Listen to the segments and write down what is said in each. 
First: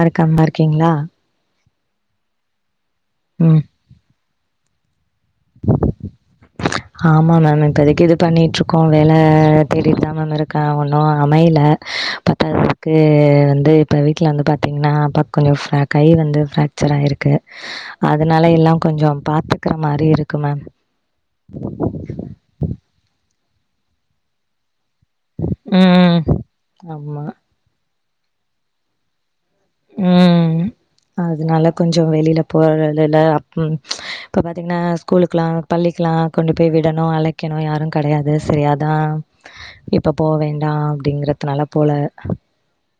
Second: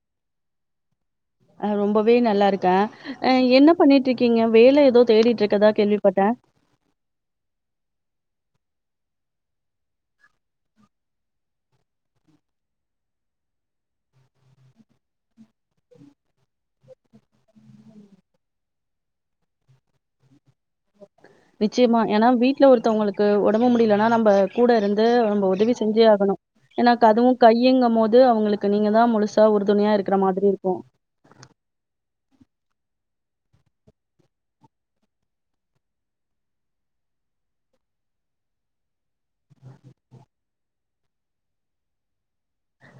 அருக்காம இருக்கீங்களா அ ரொம்பவே நல்லா இருக்கே அ ம். என்ன பண்ணிட்டு இருக்கீங்க வேல ஏதோ தேடிட்ருக்கதா கேள்வி பட்ட ஆமா மம் இப்பதைக்கு இது பண்ணிட்ருக்கோ வேல தேடிட்டு தா மம் இருக்க ஒன்னு அமையல பத்தாததுக்கு வந்து இப்போ வீட்ல வந்து பாத்தீங்கன்னா கொஞ்சோ ஃப்ர கை வந்து ஃப்ரக்சர் ஆயிருக்கு அதனால எல்லா கொஞ்சோ பாத்துக்குற மாரி இருக்கு மம் நிச்சயமா ஏனா வீட்ல ஒருத்தவங்களுக்கு ஒடம்பு முடியலன்னா நம்ப கூட இருந்து நம்ம உதவி செஞ்சே ம். ஆகணு ஏன்னா ஆமா. அதுவு கையிங்கு போது அவங்களுக்கு நீங்க தா முழுசு சா உறுதுணையா இருக்கிற மாதிரி ம். இருக்கு அதனால கொஞ்சோ வெளில போறது இல்ல அப் இப்ப பாத்தீங்கன்னா ஸ்கூலுக்குல்லா பள்ளிக்குல்லா கொண்டு போய் விடணு அழைக்கணு யாரு கெடையாது சரி அதா இப்ப போ வேண்டா அப்டிங்கறதுனால போல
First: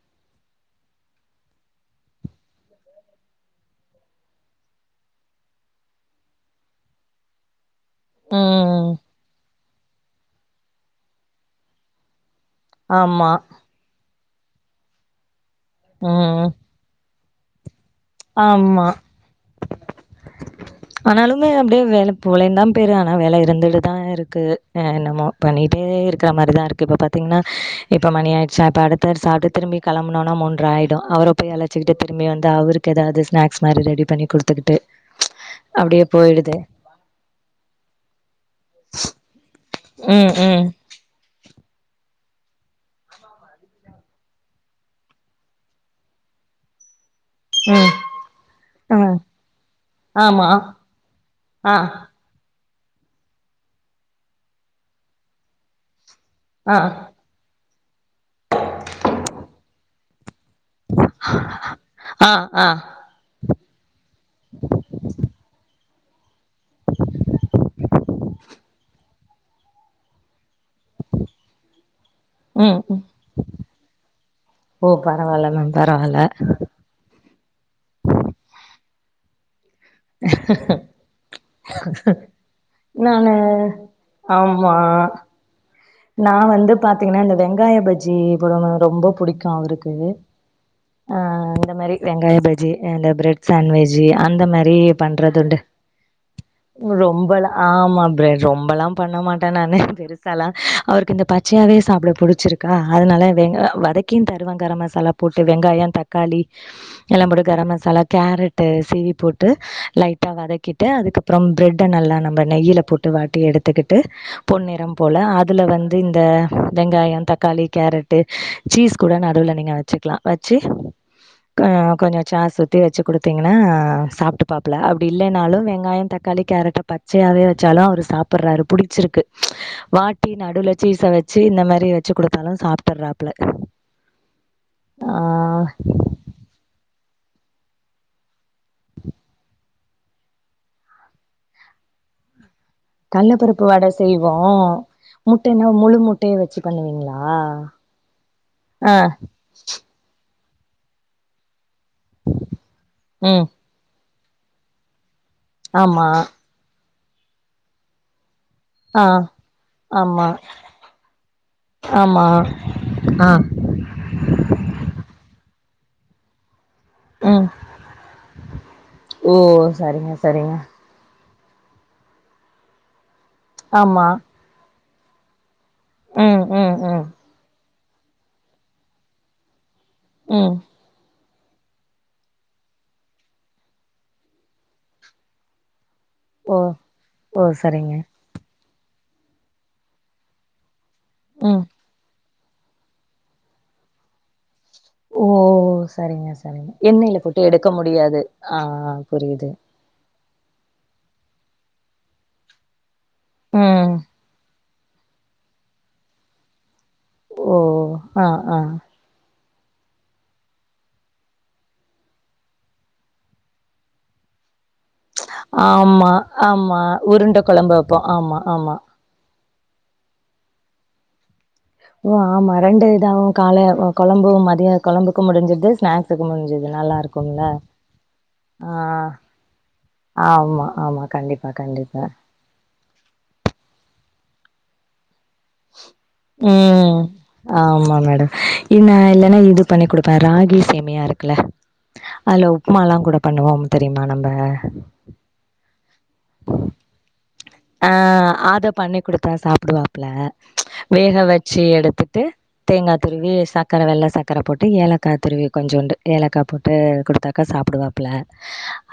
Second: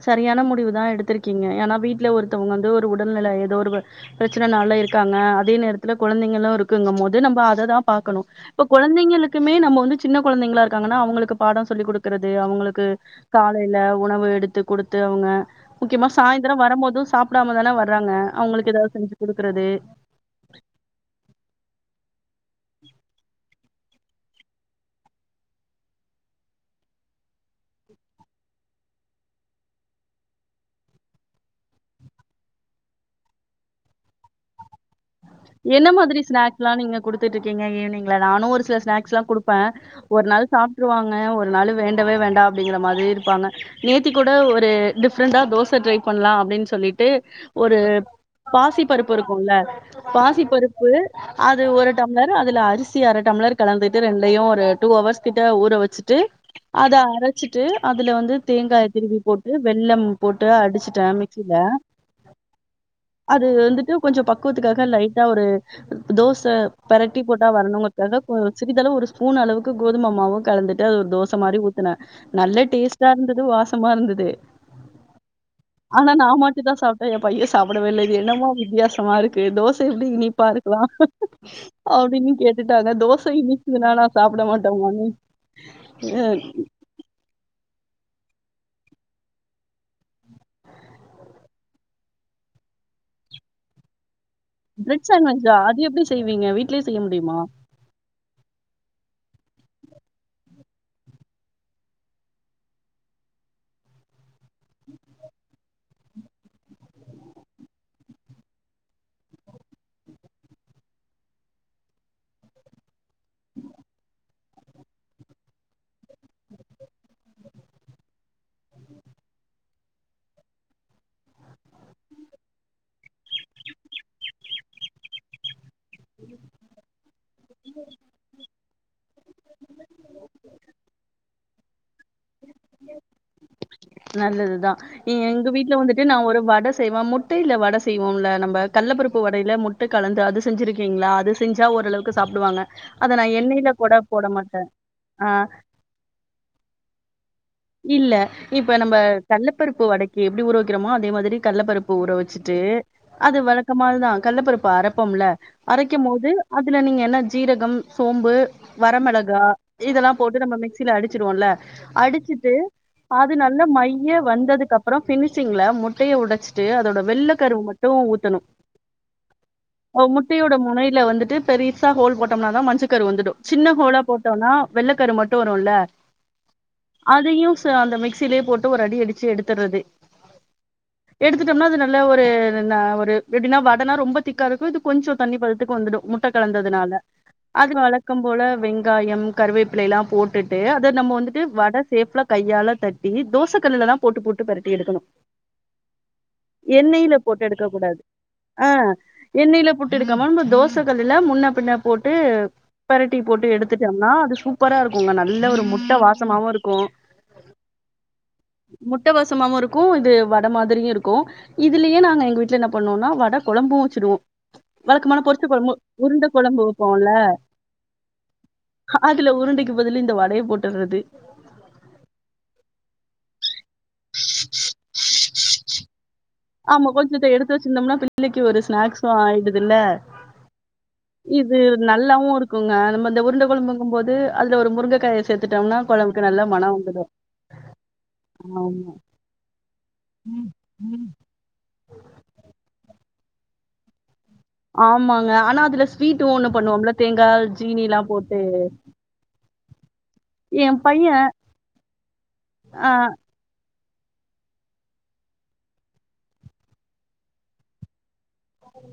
சரியான முடிவு தா எடுத்துருக்கீங்க ஏனா வீட்ல ஒருத்தவங்க வந்து ஒரு உடல்நில ஏதோ ஒரு பிரச்சன நால இருக்காங்க அதே நேரத்துல குழந்தைங்களல்லு இருக்குங்க போது நம்ம அததா பாக்கணு இப்ப ம் கொழந்தைங்களுக்குமே நம்ம வந்து சின்ன கொழந்தைங்களா இருக்காங்கன்னா அவங்களுக்கு பாடோ சொல்லிக் குடுக்குறது அவங்களுக் கு ஆமா காலைல உணவு எடுத்து குடுத்து அவங்க முக்கியமா ம் சாய்ந்திரோ வரம்போதும் சாப் டாமதான வர்றாங்க அவங்களுக்கு ஆமா ஏதாவது செஞ்சு குடுக்குறது ஆனாலுமே அப்டே வேல போலைந்தா பேரு ஆனா வேல இருந்துட்டு தா இருக்கு என்னமோ பண்ணிட்டே இருக்கிற மாரிதா இருக்கு இப்ப பாத்தீங்கன்னா இப்ப மணி ஆய்டுச்சா அப்ப அடுத்த சாப்ட்டு திரும்பி கெளம்புனோனே மூன்ற ஆய்டு அவர போய் அழச்சிக்கிட்டு திரும்பி வந்து அவருக்கு எதாது ஸ்நக்ஸ் மாரி ரெடி பண்ணி குடுத்துக்கிட்டு என்ன அப்டியே மாத்ரி போயிடுது ஸ்நக்ஸ்லா நீங்க குடுத்துட்டு இருக்கீங்க ஈவ்னிங்ல நானு ஒரு சில ஸ்நக்ஸ்லா குடுப்ப ஒரு ம் நாள் ம் சாப்ட்ருவாங்க ஒரு நாள் வேண்டவே வேண்டா அப்டிங்கிற மாரி இருப்பாங்க நேத்தி கூட ஒரு டிஃப்ரெண்டா தோச ட்ரை பண்லா அப்டின் சொல்லிட்டு ஒரு ம் பாசி ஆ பருப்பு இருக்குல்ல பாசி ஆமா பருப்பு அது ஆ ஒரு டப் டம்ளர் அதுல அரிசி அர டம்ளர் கலந்துட்டு ரெண்டையு ஒரு டூ அவர்ஸ் கிட்ட ஊற வச்சிட்டு ஆ அத அரச்சிட்டு அதுல வந்து தேங்காய திருவி போட்டு வெல்லம் போட்டு அடிச்சிட்ட மிக்சில ஆ ஆ அது வந்துட்டு கொஞ்சம் பக் கூத்துக்காக லைட்டா ஒரு தோச பெரட்டி போட்டா வரணுங்கறத்துக்காக சிறிதளவு ஒரு ஸ்பூன் அளவுக்கு கோதும மாவு கலந்துட்டு அது ஒரு தோச மாரி ஊத்ன நல்ல ம் ம் டேஸ்ட்டா இருந்தது வாசமா இருந்தது ஓ பரவால்ல மேம் ஆனா பரவால்ல நாமட்டு தா சாப் ஏ பைய சாப்டவே இல்ல இது என்னம்மா வித்தியாசமா இருக்கு தோச எப்டி இனிப்பா இருக்கலா அப்டின்னு கேட்டுட்டாங்க தோச நானு இனிக்குதுனா நா சாப்ட மாட்ட ஆமா மம்மி நா வந்து பாத்தீங்னா இந்த வெங்காய பஜ்ஜி போடமா ரொம்ப புடிக்கு அவருக்கு அ இந்த மாரி வெங்காய பஜ்ஜி அ அந்த பிரெட் சன்வெஜி அந்த மா ரி பிரெட் சாண்ட்விச்சா? பண்றதுண்டு அது எப்படி செய்வீங்க? வீட்லயே உங்க செய்ய முடியுமா? ரொம்பல்லா ஆமா பிரண்ட் ரொம்பல்லாம் பண்ண மாட்ட நானு பெருசாலா அவருக்கு இந்த பச்சையாவவே சாப்ட பிடிச்சிருக்கா அதனால வெங்கா வதக்கியு தருவ கரம் மசாலா போட்டு வெங்காயோ தக் காளி எல்லா போட்டு கரம் மசாலா கேரட்டு் சீவி போட்டு லைட்டா வதக்கிட்டு அதுக்கப்புறம் பிரெட்ட நல்லா நம்ம நெயில்ல போட் டு வாட்டி எடுத்துக்கிட்டு பொன் நிறம் போல அ துல வந்து இந்த வெங்காயோ தக்காளி கேரட்டு சீஸ் கூட நடுல நீங்கள் வச் வச்சிக்கிலா வச்சி க கொஞ்சோ சாஸ் ஊத்தி வச்சி குடுத்தீங்னா சாப்டுபாப்புல அப்டி இல்லனாலு வெங்காயோ தக் தக்காளி கேரட் பச்சையாவே வச்சாலு அவரு சாப்புறாரு பிடிச்சிருக்கு வாட் டி நடுல சீஸ்ச வச்சி இந்த மாரி வச்சி குடுத்தாலு சாப்டறாப்புல நல்லதுதா எங்க வீட்ல வந்துட்டு நா ஒரு வட செய்வ முட்டேல வட செய்வோம்ல நம்பக் கல்லப்பருப்பு வடையில முட்டு கலந்து அது செஞ்சிருக்கீங்ளா அது செஞ்சா ஓரளவுக்கு சாப்டுவாங்க கல்லப்பருப்பு வட செய்வோ ஆ முட்டன்ன முழு முட்டைய வச்சி பண்ணுவீங்ளா இல்ல இப்ப நம்ம கல்லப்பருப்பு வடை கி எப்டி உற வக்கிறோமோ அதே மாதிரி கல்லப்பருப்பு உற வச்சிட்டு அது ம் வழ க்கமால்தா கல்லப்பருப்பு அரைப்போம்ல ஆமா அரைக்கம் போது அதுல நீங்க என்ன ஜீரகம் சோம்பு ஆ வரமிளகா இதெல்லா ஆமா போட்டு நம்ம மிக்சில அடிச்சிடுவோம்ல ஆமா அடிச்சிட் டு ஆ அது நல்ல மைய வந்ததுக்கு அப்ரோ பினிஷிங்ல முட்டைய உடைச்சிட்டு அதோடப் வெள்ள ம் கருவு மட்டு ஊத்தணு ஓ ஓவ் சரிங்க சரிங்க முட்டையோட முனை ல வந்துட்டு பெருசா ஹோல் போட்டோம்னா தா மஞ்ச கரு வந்துடு சின்ன ஹோலா ஆமா போட்டோனா வெள்ளக்கரு மட்டு வருல்ல ம் ம் ம் அதையு ச அந்த மிக்சிலேயே போட்டு ஒரு அடி அடிச்சி எடுத்துறது ம் [unintelligible] எடுத்துட்டோம்னா அது நல்ல ஒரு என்னன்னா ஒரு எப்டின்னா வடனா ரொம்ப திக்கா இருக்கு இது கொஞ்ச தண்ணி பதத்துக்கு வந்துடு முட் முட்ட ஓ கலந்ததுனால ஓ சரிங்க அதுகால கம் போல வெங்காயம் கருவேப்பிலை எல்லா போட்டுட்டு அத நம்ம வந்துட்டு ம் வட சேப்லா கையால தட்டி தோச கல்லுல தா ஓ சேரிங்க சேரிங்க எண்ணெல போட்டு எடுக்க முடியாது ஆ புரியுது பிடிக்கமா நம்போ தோசைகள்ல்ல முன்ன பின்ன போட்டு பெரட்டி போட்டு ம் எடுத்துட்டோம்னா அது சூப் பரா இருக்குங்க நல்ல ஒரு முட்ட வாசமாவு இருக்கு ஓ ஆ ஆ முட்ட வசமாவு இருக்கு இது வட மாதிரியு இருக்கு இதுலயே நாங்க எங்க வீட்ல என்ன பண்ணுவோனா வட கொழம்பு வச்சிடுவோ வழக்கமான பொறிச்ச குழம்பு ஆமா உருண்ட குழம்பு ஆமா வைப்போல உருண்ட கொழம்பு வப்போ ஆமா ஆமா ஹா அதுல உருண்டைக்கு பதில் இந்த வடைய போட்டுறது ஓ ஆமா ரெண்டு இதாவும் கால குழம்பு மதியம் கொழம்புக்கும் முடிஞ்சிது ஸ்னாக்ஸ் த்துக்கு முடிஞ்சுது ஆமா நல்லா கொஞ்சத்த இருக்கும்ல எடுத்து வச்சிருந்தோம்னா பிள்ளைக்கு ஒரு ஆ ஸ்நாக்ஸு ஆயிடுதுல்ல ஆமா ஆமா கண்டிப்பா கண்டிப்பா குங்க நம்ம இந்த உருண்ட குழம்புங்கும்போது அதுல ஒரு முருங்க காய சேத்துட்டோம்னா குழம்புக்கு நல்ல மனம் ம் வந்துடும் ஆமா மேடம் இ நான் இல்லனா இது பண்ணி குடுப்பேன் ராகி ஆமா சேமியா இருக்குல அதுல உப்புமா எல்லாம் கூட பண்ணுவோம் தெரியுமா நம்ப ஆமாங்க ஆனா அதுல ஸ்வீட்டும் ஒண்ணு பண்ணுவோம்ல தேங்கா ஜீனி எல்லாம் போட்டு சாப்பிடுவாப்ல என் வேக பையன் வச்சு எடுத்துட்டு அ தேங்காய் திருவி ஏ சர்க்கர வெள்ளை சக்கர போட்டு ஏலக்கா திருவி கொஞ்சோண்டு ஏலக்கா போட்டு கொடுத்தாக்கா சாப்பிடுவா ப்புல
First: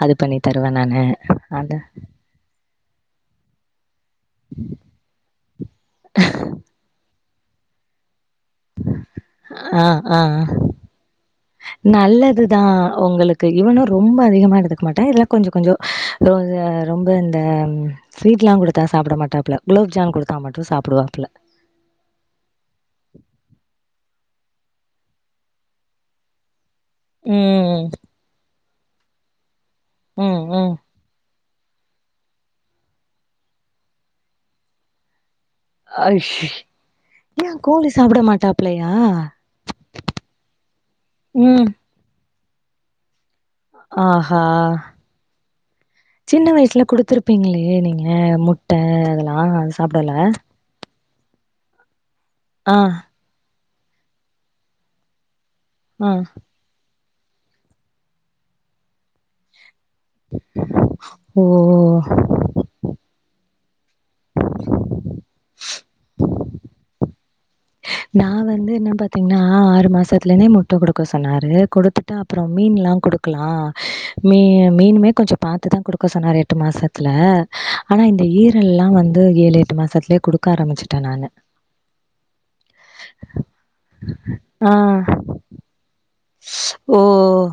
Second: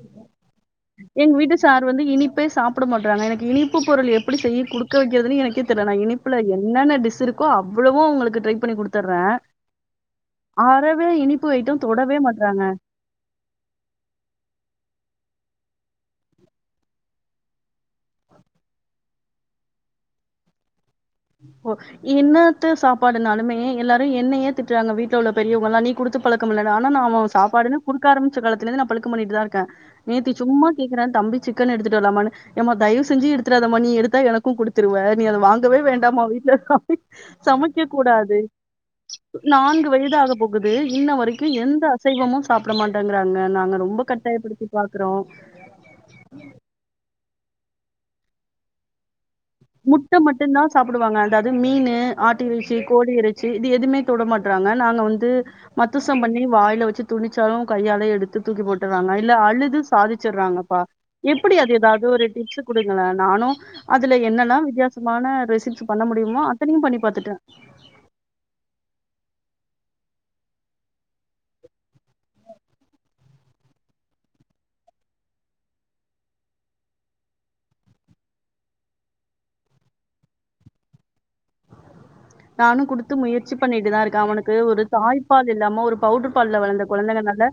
அது பண்ணி தருவேன் எங்க வீட்டு நானு சார் வந்து இனிப்பே சாப் ப்ட மாட்டுறாங்க எனக்கு இனிப்பு பொருள் எப்படி செய்ய குடுக்க வைக்கிறதுனு எனக்கே தெர்ல நா இனிப்பல என்னென்ன டிஸ் இருக் கோ அவ்வளவு உங்களுக்கு ட்ரை பண்ணி கொடுத்தறேன் ஆஹ் ஆஹ் அறவே இனிப்பு ஐட்டம் தொடவே மாட்றாங்க தான் உங்களுக்கு இவனும் ரொம்ப அதிகமாக எடுத்துக்க மாட்டேன் இல்ல கொஞ்சம் கொஞ்சம் ரொம்ப இந்த ஸ்வீட்லாம் குடுத்தா சாப்பட மாட்டாப்புல குலப்ஜாம் குடுத்தா சாப்படுவாப்புல ஓ இன்னத்த சாப்பாடுனாலுமே எல்லாரும் என்ன ஏன் திட்டுறாங்க வீட்டுல உள்ள பெரியவங்கல்லாம் நீ குடுத்து பழக்கமில்லானு ஆனா நான் அவ சாப்பாடுன்னு ம். குடுக்க ஆம்பிச்ச காலத்துலேந்து நான் பழுக்கம் பண்ணிட்டு தான் இருக்கேன் நேத்தி ம். சும்மா ம். கேக்குறான் தம்பி சிக் க்கனு எடுத்துட்டு வரலாமானு தயவு செஞ்சு எடுத்துராதம்மா நீ எடுத்த எனக்கும் கொடுத்துருவ நீ அதை வாங்கவே தாம ஐஷ்! வீட்டுல சமை ஏன் சமைக்க கோழி சாப்பிட கூடாது மாட்டாப்லயா? நான்கு வயதாக போகுது இன்ன வரைக்கும் ம். எந்த அ சைவமும் சாப்பிட மாட்டேங்கிறாங்க நாங்க ரொம்ப ஆஹா! கட்டாயப்படுத்தி பாக்குறோம் சின்ன வயசுல குடுத்துருப்பீங்ளே நீங்க முட்டை அதெல்லாம் சாப்பிடல? முட்டை மட்டும் தான் சாப்பிடுவாங்க அதாவது மீனு ஆட்டு இறைச்சி ஆ. கோழி இறை சி இது எதுவுமே தொட மாட்டறாங்க நாங்க வந்து ஆ. மத்தசம் பண்ணி வாயில வச்சு துணிச்சாலும் கையால எடுத்து தூக்கி போட்டுறாங்க இல்ல அழுது சாதிச்சிறாங்கப்பா எப்படி அது ஓ! ஏதாவது ஒரு டிப்ஸ் கொடுங்களே நானும் அதுல நா வித்தியாசமான ரெசிப்ஸ் பண்ண முடியுமோ அத்தனையும் பண்ணி பாத்துட்டேன் நான் வந்து என்ன பாத்தீங்கன்னா ஆறு மாசத்துல இருந்தே முட்டை கொடுக்க சொன்னாரு கொடுத்து டு அப்புறம் மீன்லாம் குடுக்கலாம் மீ மீனுமே கொஞ்சம் பாத்துதான் கொடுக்க சொன்னாரு எட்டு மாசத் துல ஆனா இந்த ஈரல் லாம் வந்து ஏழு எட்டு மாசத்துலே குடுக்க ஆரம்பிச்சுட்டேன் நானு நானும் குடுத்து முயற்சி பண்ணிட்டு தான் இருக்கேன் அவனுக்கு ஆ. ஒரு தாய்ப்பால் இல்லாம ஒரு பவுடர் பால்ல வளந்த ஓ! குழந்தை நால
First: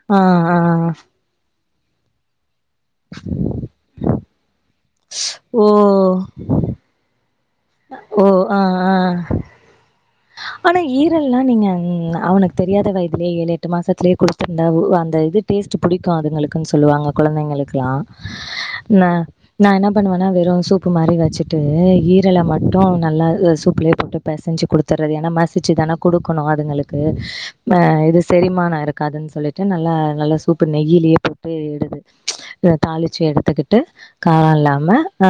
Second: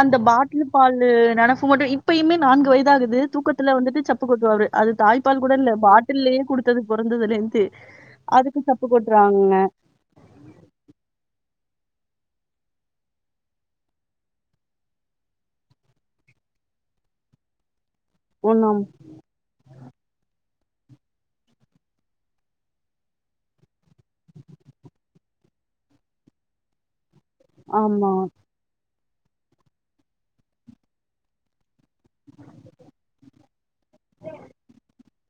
அந்த ஆ, ஆ. பாட்டில் பாலு நனப்பு மட்டும் இப்பயுமே நான்கு வயது தாகுது தூக்கத்துல வந்துட்டு சப்பு கொட்டுவாரு அது தாய்ப்பால் கூட ஓ! இல்ல பாட்டில்லேயே கொடுத்தது பொறந்ததுலேந்து ஓ ஆஹ் ஆஹ் ஞ ஆனா ஈரல்லாம் நீங்க அவனுக்கு தெரியாத வயதுலயே ஏழு எட்டு மாசத்துலயே குடுத்து அந்த ஒ அந்த இது டேஸ்ட் பிடிக்கும் அதுங்களுக்குன்னு சொல்லுவாங்க குழந்தைங்களுக்கெல்லாம் ஒன்னும் ந நான் என்ன பண்ணுவேன்னா வெறும் சூப்பு மாதிரி வச்சுட்டு ஈரலை மட்டும் நல்லா சூப்புலயே போட்டு பிசைஞ்சு கொடுத்து த்தரது ஏன்னா மசிச்சு தானா குடுக்கணு அதுங்களுக்கு ஆமா இது செரிமான இருக் காதுன் சொல்லிட்டு நல்லா நல்ல சூப்பர் நெயிலியே போட்டு எடுத்து தாளிச்சு எடுத்துக்கிட்டு கார இல்லாம ஆ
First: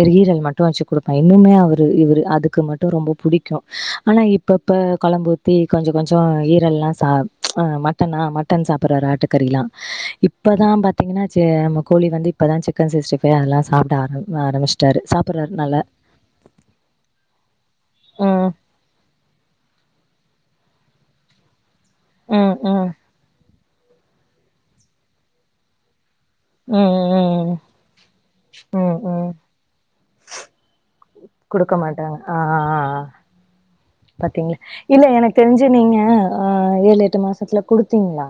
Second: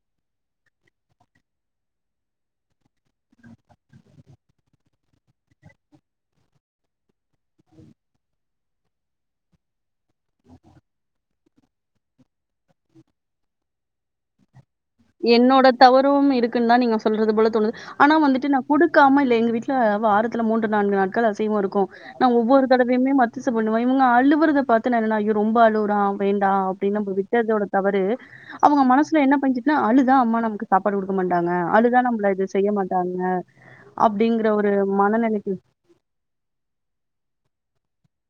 ஒரு ஈரல் மட்டு வச்சு குடுப்பே இன்னுமே அவரு இவுரு அதுக்கு மட்டு ரொம்ப புடி க்கு ஆனா இப்பப்ப கொழம்பூத்தி கொஞ்ச கொஞ்ஜசோ ஈரல்ல்லா சாப் ஆ மட் டன்னா மாட்டன் சாப்பற்றாரு ஆட்டுக்கறில்லா இப்பதா பாத்தீங்கன்னா செம நம்ம கோழி வந்து இப்பதா சிக்கன் சிக்ஸ்டி பை அதல்லா சாப்ட ஆர ஆரம்பிச் என்னோட தவறும் இருக்குன் தா நீங்க சொல்றது போல தோணுது ஆனா ம். வந்துட்டு நா குடுக்காம இல்ல எங்க வீட்ல வாரத்துல மூன்று நான்கு நாட்கள் அசைவோ இருக் நா ம். ஒவ்வொரு ம். தடவையுமே மத்திசு பண்ணுவ இவங்க அழுவுறத பாத்து நா என்னனா ஐயோ ரொம்ப அழுவுறா வேண்டா ம். அப்டின் நம்ப ம். விட்டதோட தவறு அவுங்க ம். மனசுல ம். என்ன பஞ்சி அழுதா அம்மா நமக்கு சாப்பாடு குடுக்க மாட்டாங்க குடுக்க அழுதா மாட்டாங்க. நம்மள எது செய்ய மாட்டாங்க அப்டிங்கிற பாத்தீங்ள ஒரு இல்ல எனக் மனநிலைக்கு தெஞ்சு நீங்க அ ஏழு எட்டு மாசத்துல குடுத்தீங்ளா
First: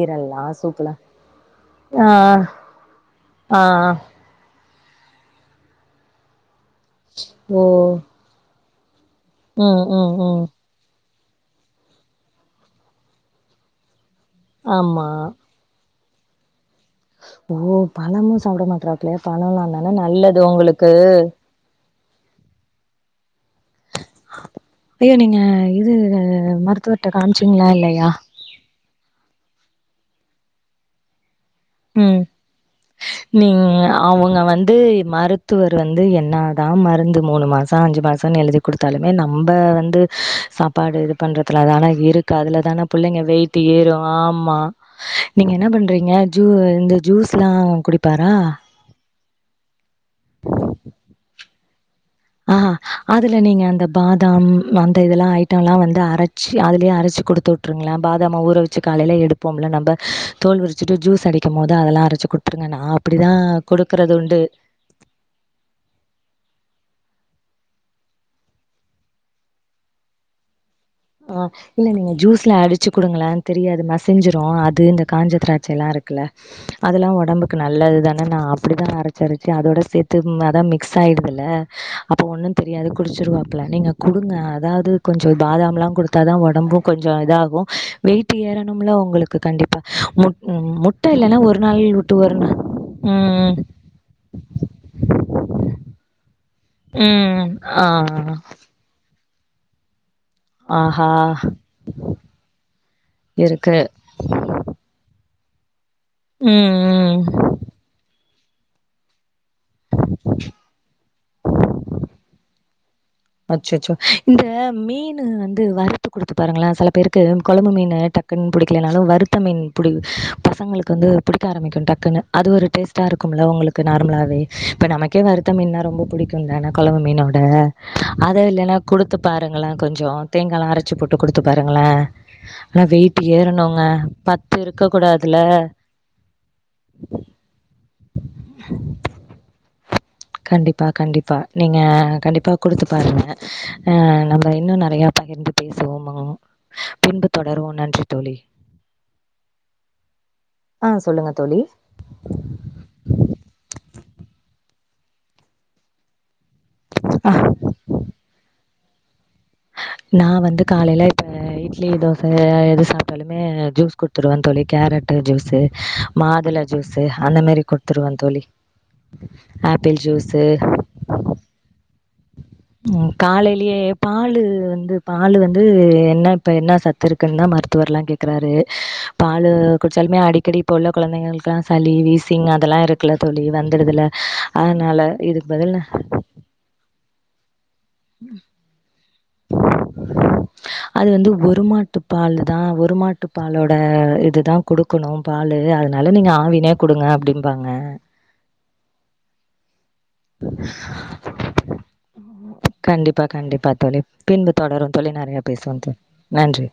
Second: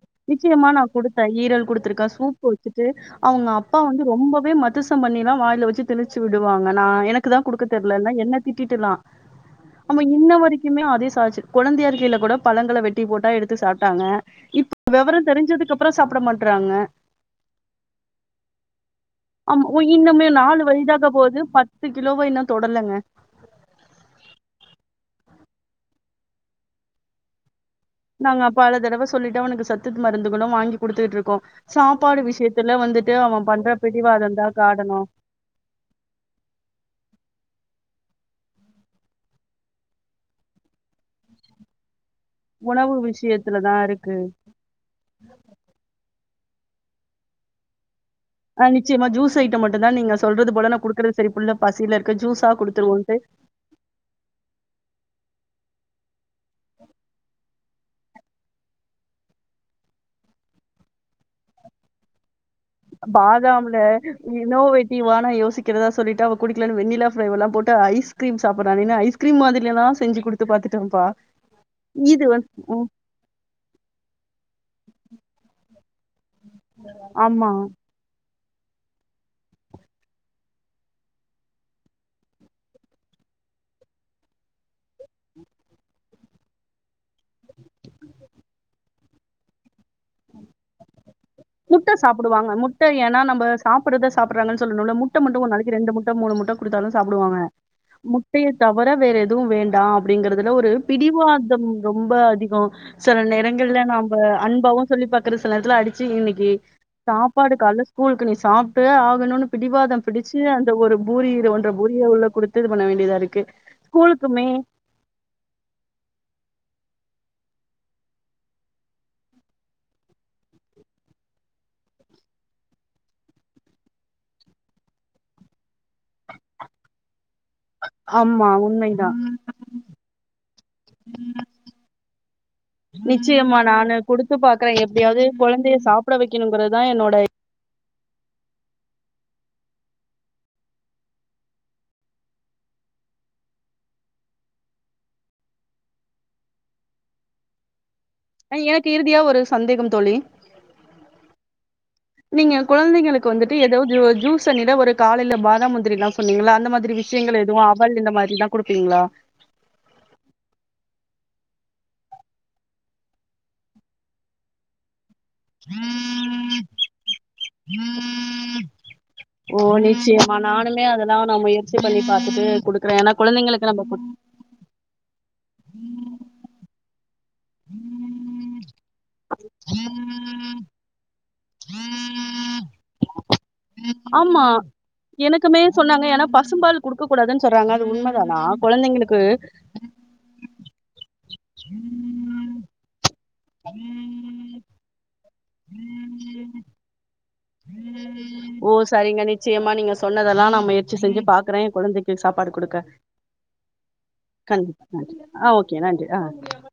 ஈரல் நிச்சயமா நா குடுத்த ஈரல் குடுத்துருக்க சூப்பு ஆ. வச்சுட்டு அவுங்க ஆ அப்பா வந்து ரொம்பவே ம த்திசம் பண்ணில்லா வாயில வச்சி தினிச்சி உடுவாங்க நா எனக்கு தா ஓ குடுக்க தெர்லல்னு என்னத் திட்டிட்டுலா ம் அவ ம் இன்ன ம் வரைக் குமே அதே சாச்சு கொழந்தையா இருக்கையில கூட பழங்கள வெட்டி போட்டா எடுத்து சாப்ட்டாங்க இப்ப ஆமா வெவரோ தெரிஞ்சதுக் அப்பறோ சாப்ட மாட்றாங்க ஓ பழமு சாப்ட மாட்றா பில்லையா பழல்லா ஆமா தான இன்னுமே நல்லது நாலு ஒங்களுக்கு வயதாக போது பத்து கிலோவ இன்னு தொடலங்க ப்பியே நீங்க இது மருத்துவர்ட்ட காம்ச்சீங்ளா இல்லையா நாங்க பல தடவ சொல்லிட்டோ அவனுக்கு சத்து மருந்துகளு வாங்கி குடுத்துக்கிட்ருக்கோ சாப்பாடு ம் விஷ்யத்துல வந்துட்டு அவ பண்ற பிடிவாதோந்தா காடணோ த்துவர் வந்து என்னாதா மருந்து மூனு மாச அஞ்சு மாசன்னு எழுதி குடுத்தாலுமே நம்ப வந்து சாப் பாடு இது பண்றதுல தான இருக்கு அதுல தான உணவு புள்ளைங்க வெயிட்டு விஷயத்துலதா ஏறு இருக்கு ஆம்மா நீங்க என்ன பண்றீங்க ஜு இந்த ஜூஸ்ல்லா குடிப்பாரா ஆ நிச்சயமா ஜூஸ் ஐட்டம் மட்டுந்தா நீங்க சொல்றது போல நா குடுக்குறது சரி புள்ள பசியில இருக்கு ஜூஸா ஆஹா. குடுத்துருவோன்ட்டு அதுல நீங்க அந்த பாதாம் அந்த இதல்லா ஐட்டோல்லா வந்து அரச்சு அதுலேயே அரச்சி குடுத்து உட்ருங்ளே பாதாம்ம ஊற வெச்சு காலையில எடு போம்ல நம்ப தோல் உறிச்சிட்டு ஜூஸ் அடிக்கும் போது அதெல்லா அரச்சு குடு த்துருங்க நா அப்டிதா குடுக்குறது உண்டு நீ வா நா யோசிக்கிறதா சொல்லிட்டு அவ குடிக்கலனு வெண்ணிலா ஃபிளேவர்ல்லா போட்டு ஐஸ்கிரீம் சாப்புறான்னேன்னு ஐஸ்கிரீம் மாதிரியெல்லா செஞ்சு குடுத் து பாத்துட்டோம்ப்பா அ இல்ல நீங்க இது வந்து ஜூஸ்ல ம் அடிச்சு குடுங்களே தெரியாது மசிஞ்சிரு அது இந்த காஞ்ச திராட்சையெல்லா இருக் குல்ல அதெல்லா ஆமா ஒடம்புக்கு நல்லது தான நா அப்டிதா அர ச்சு அரச்சு அதோட சேத்து ம் அதா மிக்ஸ் ஆயிடுதுல அப்ப ஒன்னு தெரியாது குடிச்சிருவாப்புல நீங்க குடுங்க அதாவது கொஞ்சோ பாதாம்லா குடுத்தாதா ஒடம்பு கொஞ்சோ இதாகு வெயிட்டு ஏறணும்ல உங்களுக்கு கண்டிப்பா முட் ம் முட் முட்ட சாப்டுவாங்க முட்ட ஏன்னா நம்ப ம் சாப்பறத சாப்புறாங்கன் சொல்லனோல முட் ட மட்டு ஒர் நாளைக்கு ரெண்டு முட்ட மூனு முட்ட குடுத்தாலு சாப்டுவாங்க ம் ஆ முட்டயத் தவர வேற எதுவு வேண்டா அப்டிங்கறதுல ஒரு ஆஹா பிடிவாதம் ரொம்ப அதிகோ செல இருக்கு நேரங்கள்ல ந ம்ப அன்பாவு சொல்லி பாக்கறது சில நேரத்துல அடிச்சி இன்னிக்கி ம் ம் சாப்பாடு கால்ல கூல்க்கு நீ சாப்ட்டே ஆகணுன்னு பிடிவாதம் பிடிச்சி இந்த ஒரு பூரி இது ஒன்ற பூரிய உள்ள குடுத்து இது பண்ண வேண்டியதா இருக் அச்சச்சோ இந்த மீன் வந்து வறுத்து குடுத்து பாருங்கள செல பேருக்கு கொழம்பு மீனு டக்குன்னு புடிக்கலனாலு வறுத்த மீன் புடி பசங்களுக்கு வந்து புடிக்க ஆரம்பிக்கோ டக்குன்னு அது ஒரு டேஸ்ட்டா இருக்கும்ல உங்களுக்கு நார்மலாவே இப்ப நமக்கே வறுத்த மீன்னா ரொம்ப புடிக்குந்தான கொழம்பு மீனோட அத ஆமா இல்லன்னா உண்மைதான். குடுத்து பாருங்கள கொஞ்சோ தேங்கால்லா அரச்சு போட்டு குடுத்து பாருங்கள ஆனா வெயிட்டு நிச்சயமா ஏறனுங்க நானு குடுத்து பத்து பாக்குறேன். இருக்க எப்படியாவது கூடாதுல குழந்தைய சாப்பிட வைக்கணுங்கிறது தான் என்னோட கண்டிப்பா கண்டிப்பா நீங்க கண்டிப்பா குடுத்து பாருங்க அ நம்ம இன்னோ நெறைய பகிர்ந்து பேசுவோமோ பின்பு தொடருவோ நன்றி தோழி. எனக்கு இறுதியா ஒரு சந்தேகம் தோழி ஆ சொல்லுங்க தோழி. நீங்க கொழந்தைங்களுக்கு வந்துட்டு ஏதோ தோ ஜூஸ் தண்ணில ஒரு காலையில பாதாம் முந்திரிலா சொன்னீங்கள அந்த மாதிரி வி ஷயங்கள் எதுவு அவல் இந்த மாரி தா குடுப்பீங்ளா நா வந்து காலையில இப்ப இட்லி தோச எது சாப்ட்டாலுமே ஜூஸ் குடுத்துருவ தோழி கேரட்டு ஜூஸ் மாதுள ஜூஸு அந்த மாரி குடுத்துருவ தோழி ஓ ஆப்பிள் நிச்சயமா ஜூஸு நானுமே அதுதா நா முயர்ச்சி பண்ணி பாத்துட்டு குடுக்குறே உம் ஏன்னா குழந்தைங்களுக்கு காலேயிலயே நம்ம குடு பாலு வந்து பாலு வந்து என்ன இப்ப என்ன சத் துஇருக்குன்னா மருத்துவர் எல்லா கேக்குறாரு பாலு குடிச்சாலுமே அடிக்கடி இப்ப உள்ள குழந்தைங்களுக்கு ல்லா சளி வீசிங் அதெல்லா இருக்குல தோழி வந்துடுதுல ஆமா அதனால இதுக்கு எனக்குமே பதில் சொன்னாங்க ஏன்னா பசும்பால் கொடுக்க கூடாதுன்னு சொல்றாங்க அது உண்மதானா குழந்தைங்களுக்கு அது வந்து ஒருமாட்டு பால் தா ஒரு மாட்டு பாலோட இதுதா குடுக் னோ பாலு அதனால நீங்க ஆவினே குடுங்க அப்படிம்பாங்க ஓ சரிங்க நிச்சயமா நீங்க சொன்னதெல்லா நா முயற்ச்சி செஞ்சு பாக்குறே குழந்தைக்கு சாப்பாடு குடுக்க கண்டிப்பா கண்டிப்பா தோழி பின்பு கண்டிப்பா தொடரும் தோழி நன்றி நறைய ஆ பேசுவோ ஓகே தோழி நன்றி ஆ நன்றி